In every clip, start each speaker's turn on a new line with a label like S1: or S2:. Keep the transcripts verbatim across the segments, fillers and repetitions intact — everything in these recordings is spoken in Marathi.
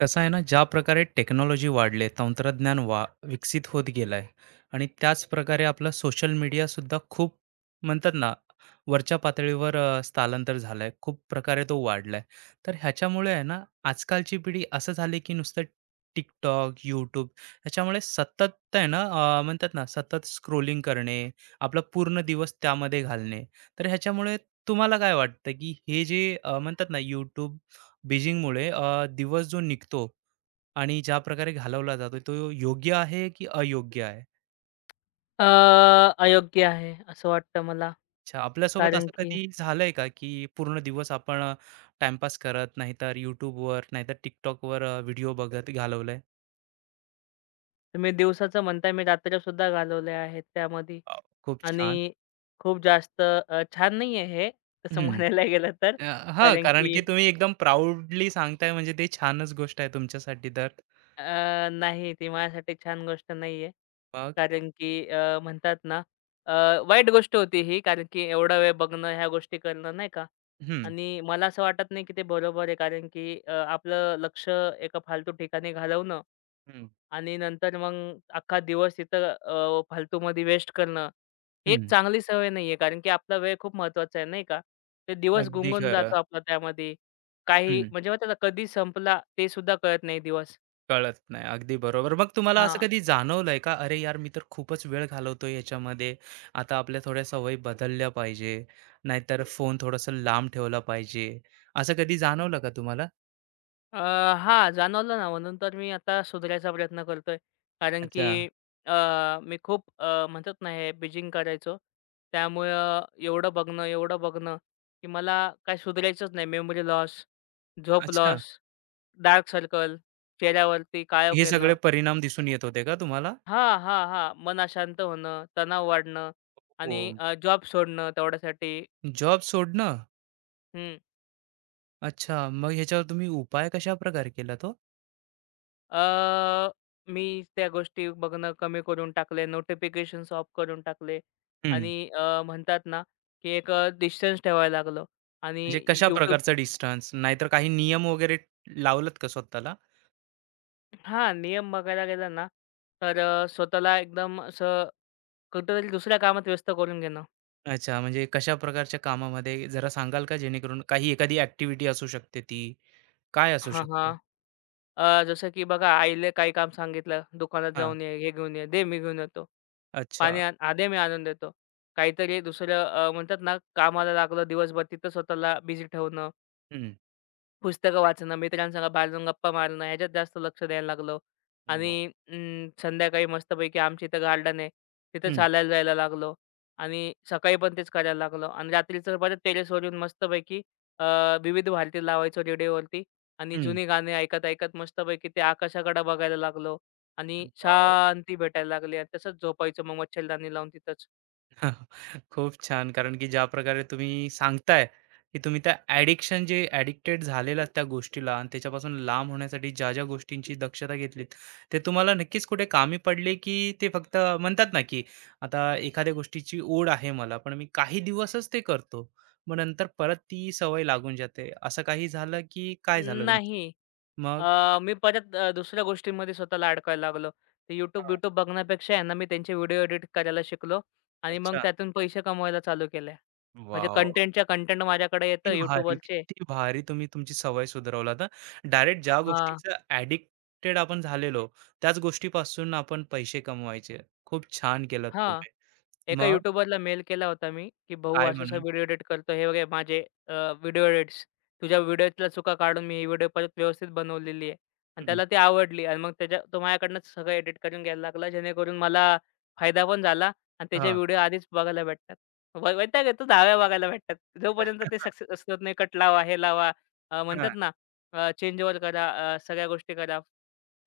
S1: कसं आहे ना ज्या प्रकारे टेक्नॉलॉजी वाढले तंत्रज्ञान वा विकसित होत गेलं आहे आणि त्याच प्रकारे आपलं सोशल मीडियासुद्धा खूप म्हणतात ना वरच्या पातळीवर अ, स्थलांतर झालं आहे खूप प्रकारे तो वाढला आहे तर ह्याच्यामुळे आहे ना आजकालची पिढी असं झाली की नुसतं टिकटॉक यूट्यूब ह्याच्यामुळे सतत आहे ना अ, म्हणतात ना सतत स्क्रोलिंग करणे आपला पूर्ण दिवस त्यामध्ये घालणे तर ह्याच्यामुळे तुम्हाला काय वाटतं की हे जे अ, म्हणतात ना यूट्यूब बीजिंगमुळे अ, दिवस जो निघतो आणि ज्या प्रकारे घालवला जातो तो योग्य आहे की अयोग्य आहे?
S2: अ, अयोग्य आहे, असं वाटतं मला.
S1: अच्छा, आपल्यासोबत
S2: कारण
S1: असं
S2: की
S1: कधी झालंय का की पूर्ण दिवस आपण अ, टाईमपास करत, नाहीतर YouTubeवर, नाहीतर TikTokवर अ, व्हिडिओ बघत घालवलाय?
S2: तुम्ही दिवसाचं म्हणताय, मी रात्री सुद्धा घालवल्या आहेत त्यामध्ये.
S1: अ खूप छान.
S2: आणि खूप जास्त अ, छान नाही आहे हे, तसं
S1: हं.
S2: म्हणायला गेलं तर.
S1: अ, हां,
S2: कारण
S1: कारण
S2: की
S1: की तुम्ही एकदम प्राउडली सांगताय म्हणजे ते छानच गोष्ट आहे तुमच्यासाठी तर.
S2: अ, नाही, ती माझ्यासाठी छान गोष्ट नाहीये.
S1: मग
S2: कारण की अ, म्हणतात ना, अ, वाईट गोष्ट होती ही, कारण की एवढा वेळ बघणं, ह्या गोष्टी करणं नाही का?
S1: हं,
S2: आणि मला असं वाटत नाही की ते बरोबर आहे, कारण की अ, आपलं लक्ष एका फालतू ठिकाणी घालवणं
S1: हं.
S2: आणि नंतर मग अख्खा दिवस तिथं फालतूमध्ये वेस्ट करणं, ही एक
S1: हं.
S2: चांगली सवय नाहीये. कारण की आपला वेळ खूप महत्त्वाचा आहे नाही का? ते दिवस
S1: अगदी
S2: गुंगून
S1: खरं.
S2: जातो आपला त्यामध्ये. काही म्हणजे माहिती आहे का, कधी संपला ते सुद्धा कळत नाही दिवस.
S1: कळत नाही. अगदी बरोबर. मग तुम्हाला असं
S2: हां.
S1: कधी जाणवलंय का? अरे यार, मी तर खूपच वेळ घालवतोय याच्यामध्ये. आता आपल्या थोड्या सवयी बदलल्या पाहिजे. नाहीतर फोन थोडासा लांब ठेवला पाहिजे. असं कधी जाणवलं का तुम्हाला?
S2: अ, हां, जाणवलं ना, म्हणून तर मी आता सुधारायचा प्रयत्न करतोय. कारण की
S1: अच्छा,
S2: अ, मी खूप अ, म्हणतात ना, हे बिजिंग करायचो. त्यामुळं एवढं बघणं, एवढं बघणं, की मला काय सुधारायचंच नाही. मेमरी लॉस, झोप
S1: अच्छा.
S2: लॉस, डार्क सर्कल, चेहऱ्यावरती काळोख
S1: हे सगळे
S2: येणं.
S1: परिणाम दिसून येत होते का तुम्हाला?
S2: हां, हां, हां. मन अशांत होणं, तणाव वाढणं
S1: हो.
S2: आणि जॉब सोडणं तेवढ्यासाठी.
S1: जॉब सोडणं? अच्छा. मग ह्याच्यावर तुम्ही उपाय कशाप्रकारे केलात ओ?
S2: अ, मी त्या गोष्टी बघणं कमी करून टाकले. नोटिफिकेशन्स ऑफ करून टाकले
S1: हं.
S2: आणि अ, म्हणतात ना, की एक अ, डिस्टन्स ठेवायला लागलो. आणि
S1: म्हणजे कशा
S2: YouTube,
S1: प्रकारचा डिस्टन्स? नाहीतर काही नियम वगैरे लावलात का स्वतःला?
S2: हां, नियम बघायला गेला ना, तर अ, स्वतःला एकदम असं कुठेतरी दुसऱ्या कामात व्यस्त करून घेणं.
S1: अच्छा, म्हणजे कशा प्रकारच्या कामामध्ये जरा सांगाल का? जेणेकरून काही एखादी ॲक्टिव्हिटी असू शकते ती. काय असू
S2: हां,
S1: शकतं?
S2: हां. अ, जसं की बघा, आईला काही काम सांगितलं, "दुकानात
S1: हां.
S2: जाऊन ये, हे घेऊन ये." "दे, मी घेऊन येतो." पाणी
S1: अच्छा.
S2: आण, "हां, मी आणून देतो." काहीतरी दुसरं अ, म्हणतात ना, कामाला लागलं दिवसभर, तिथं स्वतःला बिझी ठेवणं.
S1: हं.
S2: पुस्तकं वाचणं, मित्रांसंग बाहेर जाऊन गप्पा मारणं, ह्याच्यात जास्त लक्ष द्यायला लागलो. आणि
S1: बरं.
S2: अं, संध्याकाळी मस्तपैकी आमच्या इथं गार्डन आहे. तिथं चालायला जायला लागलो आणि सकाळी पण तेच करायला लागलो आणि रात्रीचं परत टेरेसवर येऊन मस्तपैकी अ, विविध भारती लावायचो रेडिओवरती आणि
S1: हं,
S2: जुनी गाणी ऐकत-ऐकत मस्तपैकी ते आकाशाकडे बघायला लागलो आणि
S1: हं.
S2: शांती भेटायला लागली आणि तसंच झोपायचो मग मच्छरदाणी लावून तिथंच.
S1: खूप छान. कारण की ज्या प्रकारे तुम्ही सांगताय, की तुम्ही त्या ॲडिक्शन जे ॲडिक्टेड झालेलात त्या गोष्टीला आणि त्याच्यापासून लांब होण्यासाठी ज्या-ज्या गोष्टींची दक्षता घेतलीत, ते तुम्हाला नक्कीच कुठे कामी पडले, की ते फक्त म्हणतात ना, की आता एखाद्या गोष्टीची ओढ आहे मला, पण मी काही दिवसच ते करतो. मग नंतर परत ती सवय लागून जाते. असं काही झालं, की काय झालं तुमचं?
S2: नाही.
S1: मग?
S2: अ, मी परत अ, दुसऱ्या गोष्टींमध्ये स्वतःला अडकायला लागलो. ते
S1: हां.
S2: YouTube-YouTube बघण्यापेक्षा आहे ना, मी त्यांचे व्हिडिओ एडिट करायला शिकलो आणि मग
S1: अच्छा.
S2: त्यातून पैसे कमवायला चालू केले. म्हणजे
S1: वाव
S2: कंटेंटच्या कंटेंट माझ्याकडे येतं
S1: किती भारी,
S2: YouTubeवरचे.
S1: किती भारी तुम्ही तुमची सवय सुधारवलात हा. डायरेक्ट ज्या
S2: हां,
S1: गोष्टीचं ॲडिक्टेड आपण झालेलो, त्याच गोष्टीपासून आपण पैसे कमवायचे. खूप छान केलं
S2: हां.
S1: तुम्ही.
S2: एका
S1: मग
S2: यूट्यूबरला मेल केला होता मी, की "भाऊ,
S1: काय
S2: असा-असा
S1: म्हणून?
S2: व्हिडिओ एडिट करतो. हे बघ, हे माझे अ, व्हिडिओ एडिट्स. तुझ्या व्हिडिओतल्या चुका काढून मी ही व्हिडिओ परत व्यवस्थित बनवलेली आहे." आणि
S1: हं,
S2: त्याला ती आवडली आणि मग त्याच्या तो माझ्याकडनंच सगळं एडिट करून घ्यायला लागला. जेणेकरून मला फायदा पण झाला आणि त्याचे
S1: हां.
S2: व्हिडिओ आधीच बघायला भेटतात. वै वैताग येतो दहाव्या बघायला भेटतात. जोपर्यंत ते
S1: हां.
S2: सक्सेस होत नाही, कट लावा, हे लावा. अ, म्हणतात ना चेंज ओव्हर करा, अ, सगळ्या गोष्टी करा.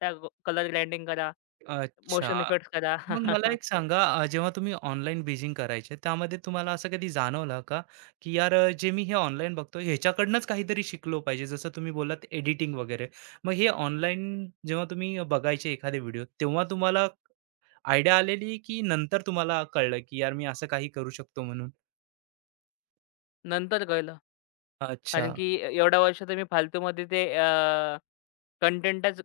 S2: त्या कलर ग्राइंडिंग करा,
S1: अच्छा.
S2: मोशन इफेक्ट्स करा.
S1: मग मला एक सांगा अ, जेव्हा तुम्ही ऑनलाईन बिजिंग करायचे, त्यामध्ये तुम्हाला असं कधी जाणवलं का, की यार अ, जे मी हे ऑनलाईन बघतो, ह्याच्याकडनंच काहीतरी शिकलो पाहिजे? जसं तुम्ही बोललात एडिटिंग वगैरे. मग हे ऑनलाईन जेव्हा तुम्ही बघायचे एखादे व्हिडिओ, तेव्हा तुम्हाला आयडिया आलेली, की नंतर तुम्हाला कळलं, की यार मी असं काही करू शकतो म्हणून?
S2: नंतर कळलं.
S1: अच्छा.
S2: कारण की ए एवढ्या वर्षात मी फालतूमध्ये ते कंटेंटच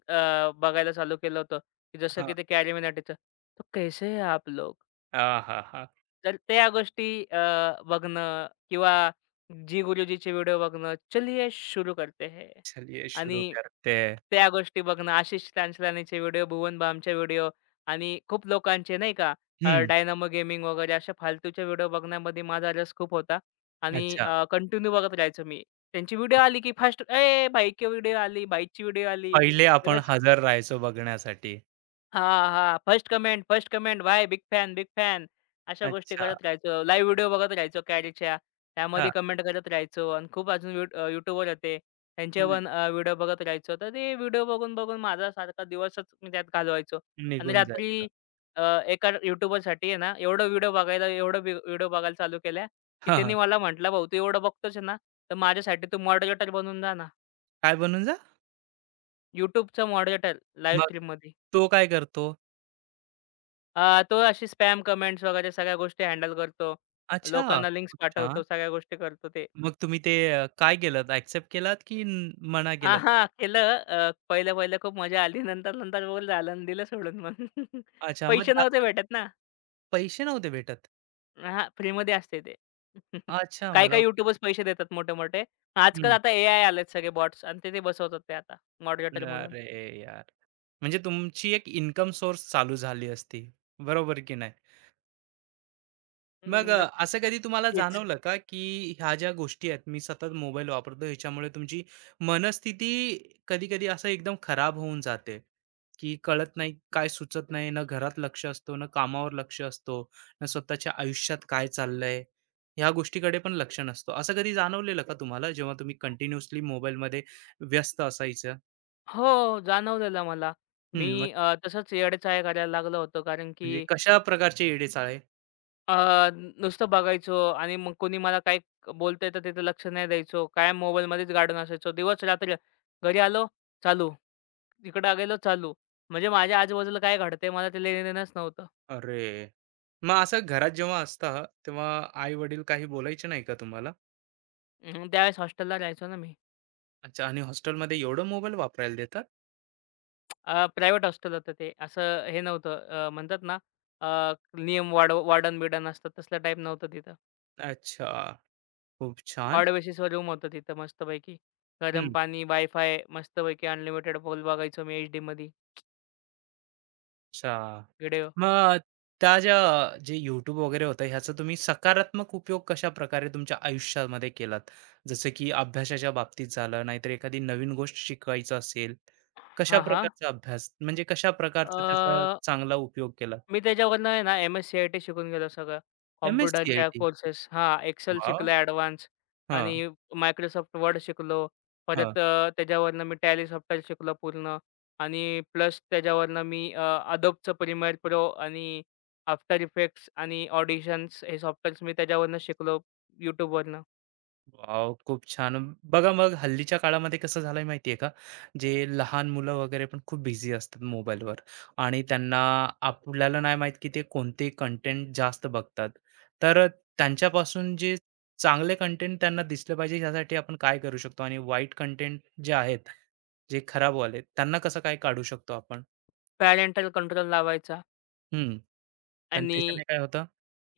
S2: बघायला चालू केलं होतं, की जसं
S1: हाँ.
S2: की ते कॅरी मिनाटीचं, "तो कैसे है आप लोग?"
S1: आहाहा!
S2: तर त्या गोष्टी अ, बघणं किंवा झी गुरुजीचे व्हिडिओ बघणं, "चलिये शुरू करते है."
S1: चलिए
S2: आणि
S1: शुरू करते हैं.
S2: त्या गोष्टी बघणं, आशिष चांचलानीचे व्हिडिओ, भुवन बामचे व्हिडिओ आणि खूप लोकांचे नाही का,
S1: हं.
S2: डायनामो गेमिंग वगैरे अशा फालतूच्या व्हिडिओ बघण्यामध्ये माझा रस खूप होता आणि
S1: अच्छा.
S2: कंटिन्यू बघत राहायचो मी. त्यांची व्हिडिओ आली की फास्ट, "ए भाई की व्हिडिओ आली, भाईची व्हिडिओ आली."
S1: पहिले आपण हजर राहायचो बघण्यासाठी.
S2: हां, हां. First comment, first comment. "भाई बिग फॅन, बिग फॅन." अशा गोष्टी
S1: अच्छा.
S2: करत राहायचो. लाईव्ह व्हिडिओ बघत राहायचो कॅरीच्या. त्यामध्ये
S1: हां.
S2: कमेंट करत राहायचो आणि खूप अजून यू होते. त्यांचे
S1: हं.
S2: पण व्हिडिओ बघत राहायचो. तर ते व्हिडिओ बघून-बघून माझा सारखा दिवसच मी त्यात घालवायचो. आणि
S1: निघून जायचं.
S2: रात्री अ, एका YouTuberसाठी आहे ना, एवढं व्हिडिओ बघायला, एवढं व्हिडिओ बघायला चालू केल्या, की
S1: हां,
S2: त्यांनी
S1: हां.
S2: मला म्हटलं, "भाऊ, तू एवढं बघतोच आहे ना, तर माझ्यासाठी तू मॉडरेटर बनून जा ना."
S1: काय बनून जा?
S2: YouTubeचा मॉडरेटर लाईव्ह
S1: मग
S2: स्ट्रीममध्ये.
S1: तो काय करतो?
S2: अ, तो अशी स्पॅम कमेंट्स वगैरे सगळ्या गोष्टी हँडल करतो.
S1: अच्छा,
S2: लोकांना लिंक्स
S1: खूप
S2: पाठवतो,
S1: छान.
S2: सगळ्या गोष्टी करतो ते.
S1: मग तुम्ही ते अ, काय केलंत? एक्सेप्ट केलात की न- मना
S2: हां,
S1: केलात? ते?
S2: हां. केलं. अ, पहिलं-पहिलं खूप मजा आली. नंतर-नंतर बोल झालं आणि दिलं सोडून मग.
S1: अच्छा, मग
S2: पैसे नव्हते
S1: त्यात
S2: भेटत ना.
S1: पैसे नव्हते भेटत?
S2: हां, फ्रीमध्ये असते ते.
S1: अच्छा, मला
S2: काही-काही
S1: वाटलं
S2: YouTubeच पैसे देतात मोठे-मोठे. आजकाल
S1: हं.
S2: आता एआय आलेत सगळे बॉट्स आणि ते ते बसवतात ते आता मॉडरेटर म्हणून.
S1: अरे यार! म्हणजे तुमची एक इन्कम सोर्स चालू झाली असती, बरोबर की नाही? मग
S2: हम्म,
S1: अ, असं कधी तुम्हाला
S2: नक्कीच.
S1: जाणवलं का, की ह्या ज्या गोष्टी आहेत, मी सतत मोबाईल वापरतो, ह्याच्यामुळे तुमची मनस्थिती कधी-कधी असं एकदम खराब होऊन जाते, की कळत नाही, काय सुचत नाही, ना घरात लक्ष असतो, ना कामावर लक्ष असतो, ना स्वतःच्या आयुष्यात काय चाललंय, ह्या गोष्टीकडे पण लक्ष नसतं. असं कधी जाणवलेलं का तुम्हाला, जेव्हा तुम्ही कंटिन्युअसली मोबाईलमध्ये व्यस्त असायचं?
S2: हो, जाणवलेलं मला. मी
S1: हं, मग
S2: अ, तसंच येडे-चाळे करायला लागलो होतो, कारण की
S1: म्हणजे कशा प्रकारचे येडे-चाळे?
S2: अ, नुसतं बघायचो आणि मग कोणी मला काय बोलतंय तर तिथं लक्ष नाही द्यायचो. कायम मोबाईलमध्येच गाडून असायचो. दिवस-रात्र घरी आलो, चालू. इकडं गेलो, चालू. म्हणजे माझ्या आजूबाजूला काय घडतंय, मला ते लेणं नव्हतं.
S1: अरे! मग असं घरात जेव्हा असता, तेव्हा आई-वडील काही बोलायचे नाही का तुम्हाला?
S2: अं, त्यावेळेस हॉस्टेलला राहायचो ना मी.
S1: अच्छा आणि हॉस्टेलमध्ये एवढं मोबाईल वापरायला देतात?
S2: प्रायव्हेट हॉस्टेल होतं ते. असं हे नव्हतं, अ, म्हणतात ना अ, नियम, वाड वॉर्डन-बिर्डन असतात, तसलं टाईप नव्हतं तिथं.
S1: अच्छा, खूप छान.
S2: ऑड बेसिसवर रूम होतं तिथं मस्तपैकी. गरम
S1: हं,
S2: पाणी, वायफाय मस्तपैकी अनलिमिटेड, खोल बघायचो मी एचडीमध्ये
S1: अच्छा.
S2: व्हिडिओ.
S1: मग त्या ज्या जे YouTube वगैरे होतं, ह्याचा तुम्ही सकारात्मक उपयोग कशाप्रकारे तुमच्या आयुष्यामध्ये केलात? जसं की अभ्यासाच्या बाबतीत झालं, नाहीतर एखादी नवीन गोष्ट शिकवायचं असेल, कशा
S2: हां, हां.
S1: प्रकारचा अभ्यास म्हणजे कशा प्रकारचा त्याचा
S2: अ,
S1: चांगला उपयोग केला?
S2: मी त्याच्यावरनं आहे ना, एम-एस-सी-आय-टी शिकून गेलो सगळं. कॉम्प्युटरच्या
S1: एम-एस-सी-आय-टी.
S2: कोर्सेस, हां, Excel
S1: वाह!
S2: शिकलो ॲडव्हान्स आणि
S1: हां,
S2: Microsoft वर्ड शिकलो.
S1: हां.
S2: परत अ, त्याच्यावरनं मी Tally सॉफ्टवेअर शिकलो पूर्ण आणि प्लस त्याच्यावरनं मी अ, Adobeचं प्रीमियर प्रो आणि आफ्टर इफेक्ट्स आणि ऑडिशन्स, हे सॉफ्टवेअर्स मी त्याच्यावरनं शिकलो YouTubeवरनं.
S1: वाव खूप छान. बघा मग हल्लीच्या काळामध्ये कसं झालंय माहिती आहे का, जे लहान मुलं वगैरे पण खूप बिझी असतात मोबाईलवर आणि त्यांना आपल्याला नाही माहीत की ते कोणते कंटेंट जास्त बघतात. तर त्यांच्यापासून जे चांगले कंटेंट त्यांना दिसले पाहिजे यासाठी आपण काय करू शकतो आणि वाईट कंटेंट जे आहेत, जे खराबवाले त्यांना कसं काय काढू शकतो आपण?
S2: पॅरेंटल कंट्रोल लावायचा
S1: हं. कारण
S2: आणि
S1: त्याच्याने काय होतं?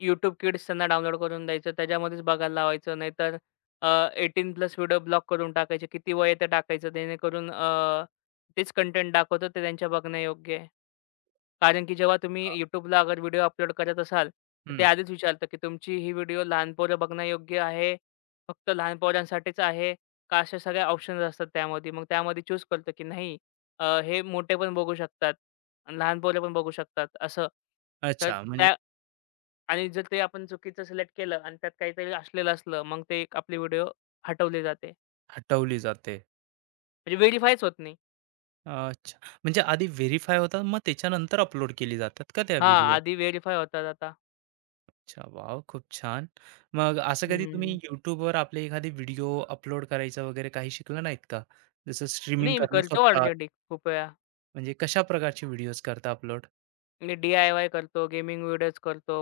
S2: YouTube Kids त्यांना डाउनलोड करून द्यायचं. त्याच्यामध्येच बघायला लावायचं. नाहीतर अ, अठरा प्लस व्हिडिओ ब्लॉक करून टाकायचे. किती वय आहे ते टाकायचं. जेणेकरून अ, तेच कंटेंट दाखवतं, ते त्यांच्या बघण्यायोग्य आहे. कारण की जेव्हा तुम्ही
S1: हां.
S2: YouTubeला अगर व्हिडिओ अपलोड करत असाल, तर ते आधीच विचारतं, की तुमची ही व्हिडिओ लहान पोरं बघण्यायोग्य आहे, फक्त लहान पोरांसाठीच आहे का? अशा सगळ्या ऑप्शन्स असतात त्यामध्ये. मग त्यामध्ये चूज करतो, की नाही, अ, हे मोठे पण बघू शकतात आणि लहान पोरं पण बघू शकतात असं. तर
S1: अच्छा म्हणजे
S2: त्या, आणि जर ते आपण चुकीचं सिलेक्ट केलं आणि त्यात काहीतरी असलेलं असलं, मग ते एक आपले व्हिडिओ हटवले जाते.
S1: हटवली जाते.
S2: म्हणजे व्हेरिफायच होत नाही.
S1: अच्छा. म्हणजे आधी व्हेरिफाय होतात, मग त्याच्यानंतर अपलोड केली जातात का त्या
S2: हां,
S1: व्हिडिओ?
S2: आधी व्हेरिफाय होतात आता.
S1: अच्छा, वॉव! खूप छान. मग असं
S2: हं,
S1: कधी
S2: हं, हं.
S1: तुम्ही YouTubeवर आपले एखादी व्हिडिओ अपलोड करायचा वगैरे काही शिकला नाहीत का? जसं स्ट्रीमिंग
S2: नाही, मी
S1: करणं
S2: करतो
S1: स्वतः
S2: ऑलरेडी खूप वेळा.
S1: म्हणजे कशा प्रकारचे व्हिडिओज करता अपलोड?
S2: मी डी-आय-वाय करतो, गेमिंग व्हिडिओज करतो,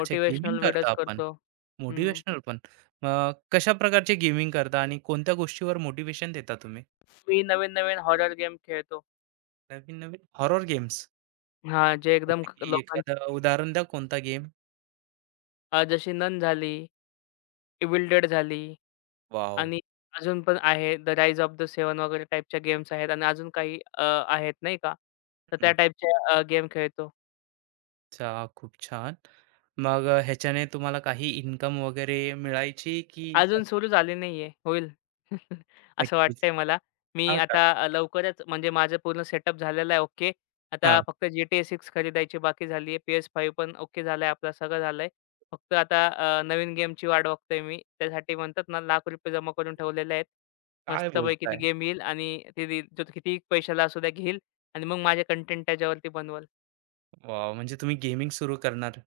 S1: अच्छा गेमिंग करता
S2: व्हिडिओज
S1: आपण,
S2: करतो. हं.
S1: मोटिव्हेशनल पण. मग कशा प्रकारचे गेमिंग करता आणि कोणत्या गोष्टीवर मोटिव्हेशन देता तुम्ही?
S2: मी नवीन-नवीन हॉरर गेम खेळतो.
S1: नवीन-नवीन हॉरर गेम्स
S2: हां, जे एकदम ख-
S1: की
S2: लोकांची
S1: एखादं उदाहरण द्या कोणता गेम?
S2: अ, जशी नन झाली, इव्हिल झाली.
S1: वॉव!
S2: आणि अजून पण आहे, the rise of the seven वगैरे टाइपच्या गेम्स आहेत आणि अजून काही अ, आहेत नाही का. तर त्या टाइपच्या अ, गेम खेळतो.
S1: अच्छा, खूप छान. मग अ, ह्याच्याने तुम्हाला काही इन्कम वगैरे मिळायची की कस-
S2: अजून सुरू झाली नाहीये. होईल. असं
S1: नक्कीच.
S2: वाटतंय मला. मी
S1: हां का?
S2: आता अ, लवकरच, म्हणजे माझं पूर्ण सेटअप झालेला आहे, ओके.
S1: हां.
S2: आता फक्त जी टी ए सिक्स खरीदायची बाकी झाली आहे. पी एस फाइव्ह पण ओके झालाय आपला, सगळं झालंय. फक्त आता अ, नवीन गेमची वाट बघतोय मी. त्यासाठी म्हणतात ना एक लाख रुपये जमा करून ठेवलेले आहेत.
S1: काय
S2: मस्तपैकी ती
S1: बोलताय?
S2: गेम येईल आणि ती रील जो कितीही पैशाला असू द्या घेईल आणि मग माझे कंटेंट त्याच्यावरती बनवल.
S1: वॉव! म्हणजे तुम्ही गेमिंग सुरू करणार.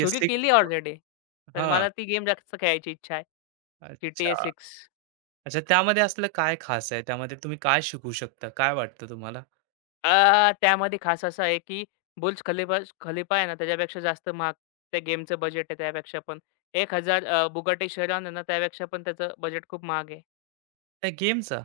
S2: सुरू केली
S1: घेऊन
S2: ऑलरेडी. तर
S1: हां.
S2: मला ती गेम जास्त खेळायची इच्छा आहे. जी टी ए
S1: अच्छा.
S2: सिक्स.
S1: अच्छा, त्यामध्ये असलं काय खास आहे? त्यामध्ये तुम्ही काय शिकू शकता? काय वाटतं तुम्हाला?
S2: अ, त्यामध्ये खास असं आहे, की बुर्ज खलिफा खलिफा आहे ना, त्याच्यापेक्षा जास्त महाग त्या गेमचं बजेट आहे त्यापेक्षा पण. एक हजार अ, बुगाटी शेरॉन आहे ना, त्यापेक्षा पण त्याचं बजेट खूप महाग आहे.
S1: त्या गेमचा?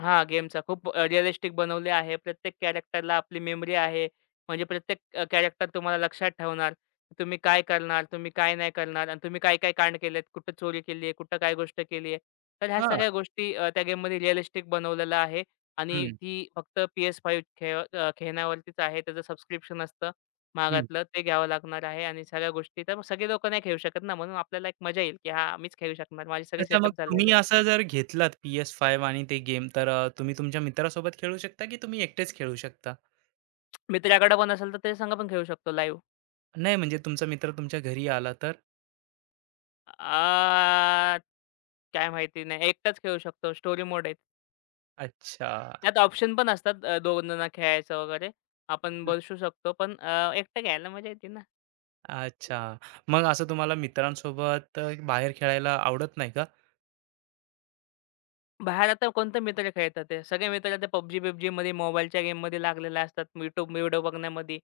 S2: हां, गेमचा खूप अ, रिअलिस्टिक बनवले आहे. प्रत्येक कॅरेक्टरला आपली मेमरी आहे. म्हणजे प्रत्येक कॅरेक्टर तुम्हाला लक्षात ठेवणार. तुम्ही काय करणार, तुम्ही काय नाही करणार आणि तुम्ही काय-काय कांड केलेत, कुठं चोरी केली आहे, कुठं काय गोष्ट केली आहे. तर ह्या
S1: हां.
S2: सगळ्या गोष्टी अ, त्या गेममध्ये रिअलिस्टिक बनवलेलं आहे आणि
S1: हं,
S2: ती फक्त पी एस फाइव्ह खेळ अ, खेळण्यावरतीच आहे. त्याचं सबस्क्रिप्शन असतं
S1: हं.
S2: महागातलं, ते घ्यावं लागणार आहे आणि सगळ्या गोष्टी, तर सगळे लोकं नाही खेळू शकत ना, म्हणून आपल्याला एक मजा येईल, की हां, मीच खेळू शकणार. माझे सगळे
S1: अच्छा, मग
S2: सेटअप
S1: तुम्ही
S2: झालेले आहे.
S1: असं जर घेतलात पी एस फाइव्ह आणि ते गेम तर अ, तुम्ही तुमच्या मित्रासोबत खेळू शकता की तुम्ही एकटेच खेळू शकता?
S2: मित्राकडे पण असेल तर त्याच्या संग पण खेळू शकतो लाईव्ह.
S1: नाही म्हणजे तुमचा मित्र तुमच्या घरी आला तर?
S2: आ, काय माहिती नाही. एकटाच खेळू शकतो. स्टोरी मोड आहे.
S1: अच्छा.
S2: त्यात ऑप्शन पण असतात, अ, दोन जण खेळायचं वगैरे. आपण बसू शकतो. पण अ, एकटं खेळायला मजा येते ना.
S1: अच्छा. मग असं तुम्हाला मित्रांसोबत अ, बाहेर खेळायला आवडत नाही का?
S2: बाहेर आता कोणते मित्र खेळतात ते. सगळे मित्र ते पबजी-बिबजीमध्ये, मोबाईलच्या गेममध्ये लागलेले असतात. YouTube व्हिडिओ बघण्यामध्ये.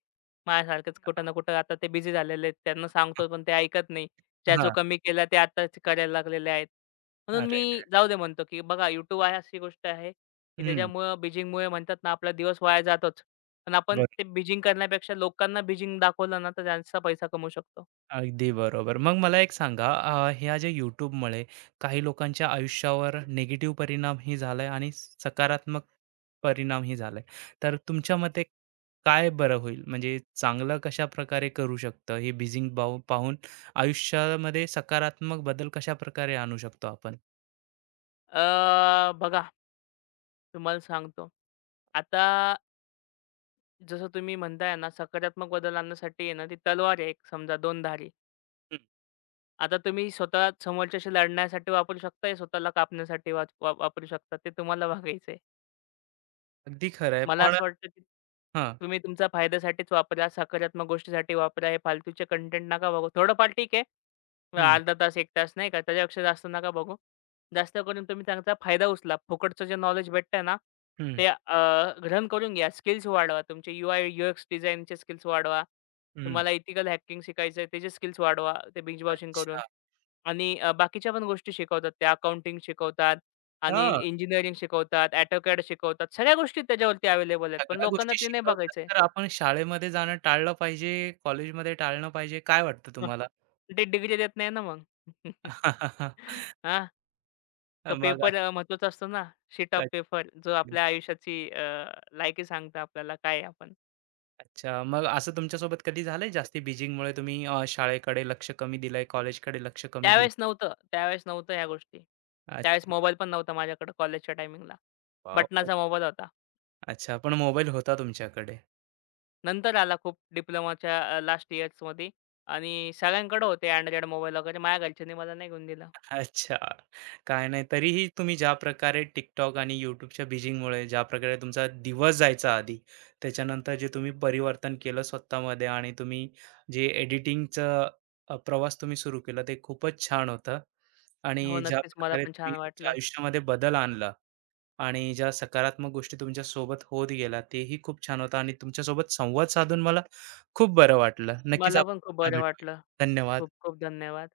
S2: माझ्यासारखंच कुठं ना कुठं आता ते बिझी झालेले आहेत. त्यांना सांगतो पण ते ऐकत नाही. ज्याचो
S1: हां.
S2: कमी केला ते आताच करायला लागलेले आहेत. म्हणून
S1: अरे रे!
S2: मी जाऊ दे म्हणतो, की बघा YouTube आहे अशी गोष्ट आहे, की
S1: हं.
S2: त्याच्यामुळं बिजिंगमुळे म्हणतात ना आपला दिवस वाया जातोच. पण आपण
S1: बरं.
S2: ते बिजिंग करण्यापेक्षा लोकांना बिजिंग दाखवलं ना, तर त्यांचा पैसा कमवू शकतो.
S1: अगदी बरोबर. मग मला एक सांगा अ, ह्या ज्या YouTubeमुळे काही लोकांच्या आयुष्यावर निगेटिव्ह परिणामही झालाय आणि सकारात्मक परिणामही झालाय. तर तुमच्या मते काय बरं होईल? म्हणजे चांगलं कशाप्रकारे करू शकतं? हे बिझिंग पाहू पाहून आयुष्यामध्ये सकारात्मक बदल कशाप्रकारे आणू शकतो आपण?
S2: अ, बघा, तुम्हाला सांगतो. आता जसं तुम्ही म्हणताय ना, सकारात्मक बदल आणण्यासाठी आहे ना, ती तलवार आहे एक, समजा दोन धारी.
S1: हं.
S2: आता तुम्ही स्वतः समोरच्याशी लढण्यासाठी वापरू शकताय, स्वतःला कापण्यासाठी वाच वा वापरू शकता. ते तुम्हाला बघायचंय.
S1: अगदी खरं आहे.
S2: मला
S1: पण
S2: असं वाटतं, की
S1: हां.
S2: तुम्ही तुमच्या फायद्यासाठीच वापरा, सकारात्मक गोष्टीसाठी वापरा. हे फालतूचे कंटेंट नका बघू. थोडंफार ठीक आहे.
S1: हं,
S2: अर्धा तास, एक तास नाही का, त्याच्यापेक्षा जास्त नका बघू. जास्त करून तुम्ही त्यांचा फायदा उचला. फुकटचं जे नॉलेज भेटतंय ना,
S1: हं,
S2: ते अ, ग्रहण करून घ्या. स्किल्स वाढवा. तुमचे यू आय, यू एक्स डिझाइनचे स्किल्स वाढवा.
S1: हं.
S2: तुम्हाला इथिकल हॅकिंग शिकायचं आहे, त्याचे स्किल्स वाढवा, ते बिंज वॉचिंग करून.
S1: अच्छा.
S2: आणि अ, बाकीच्या पण गोष्टी शिकवतात. त्या अकाउंटिंग शिकवतात आणि
S1: हां,
S2: इंजिनिअरिंग शिकवतात, AutoCAD शिकवतात. सगळ्या गोष्टी त्याच्यावरती अवेलेबल आहेत. पण
S1: सगळ्या
S2: लोकांना
S1: गोष्टी
S2: ते नाही
S1: शिकवतात,
S2: बघायचं.
S1: तर आपण शाळेमध्ये जाणं टाळलं पाहिजे, कॉलेजमध्ये टाळलं पाहिजे, काय वाटतं तुम्हाला?
S2: ते डिग्री देत नाही ना मग. हां. तो
S1: मग
S2: पेपर अ, महत्त्वाचा असतो ना, शीट ऑफ
S1: आता
S2: पेपर जो आपल्या आयुष्याची अ, लायकी सांगतं आपल्याला काय आहे आपण.
S1: अच्छा, मग असं तुमच्यासोबत कधी झालंय जास्ती बिझीमुळे तुम्ही अ, शाळेकडे लक्ष कमी दिलंय, कॉलेजकडे लक्ष कमी दिलं?
S2: त्यावेळेस नव्हतं, त्यावेळेस नव्हतं ह्या गोष्टी. त्यावेळेस
S1: अच्छा,
S2: मोबाईल पण नव्हता माझ्याकडे कॉलेजच्या टायमिंगला.
S1: वाह! खूप
S2: बटनाचा मोबाईल होता.
S1: अच्छा, पण मोबाईल होता तुमच्याकडे.
S2: नंतर आला खूप डिप्लोमाच्या लास्ट इयर्समध्ये आणि सगळ्यांकडे होते Android मोबाईल वगैरे. माझ्या घरच्यांनी मला नाही घेऊन दिला.
S1: अच्छा. काय नाही, तरीही तुम्ही ज्या प्रकारे TikTok आणि YouTubeच्या बिजिंगमुळे ज्या प्रकारे तुमचा दिवस जायचा आधी, त्याच्यानंतर जे तुम्ही परिवर्तन केलं स्वतःमध्ये आणि तुम्ही जे एडिटिंगचं अ, प्रवास तुम्ही सुरू केला ते खूपच छान होतं.
S2: हो,
S1: आणि ज्या
S2: नक्कीच मला
S1: प्रकारे
S2: पण
S1: तुम्ही
S2: छान
S1: तुमच्या
S2: वाटलं.
S1: आयुष्यामध्ये बदल आणला आणि ज्या सकारात्मक गोष्टी तुमच्यासोबत होत गेल्या तेही खूप छान होतं आणि तुमच्यासोबत संवाद साधून मला खूप बरं वाटलं. नक्कीच
S2: मला
S1: आपण
S2: पण खूप
S1: पुन्हा
S2: बरं
S1: भेटूया.
S2: वाटलं.
S1: धन्यवाद.
S2: खूप खूप धन्यवाद.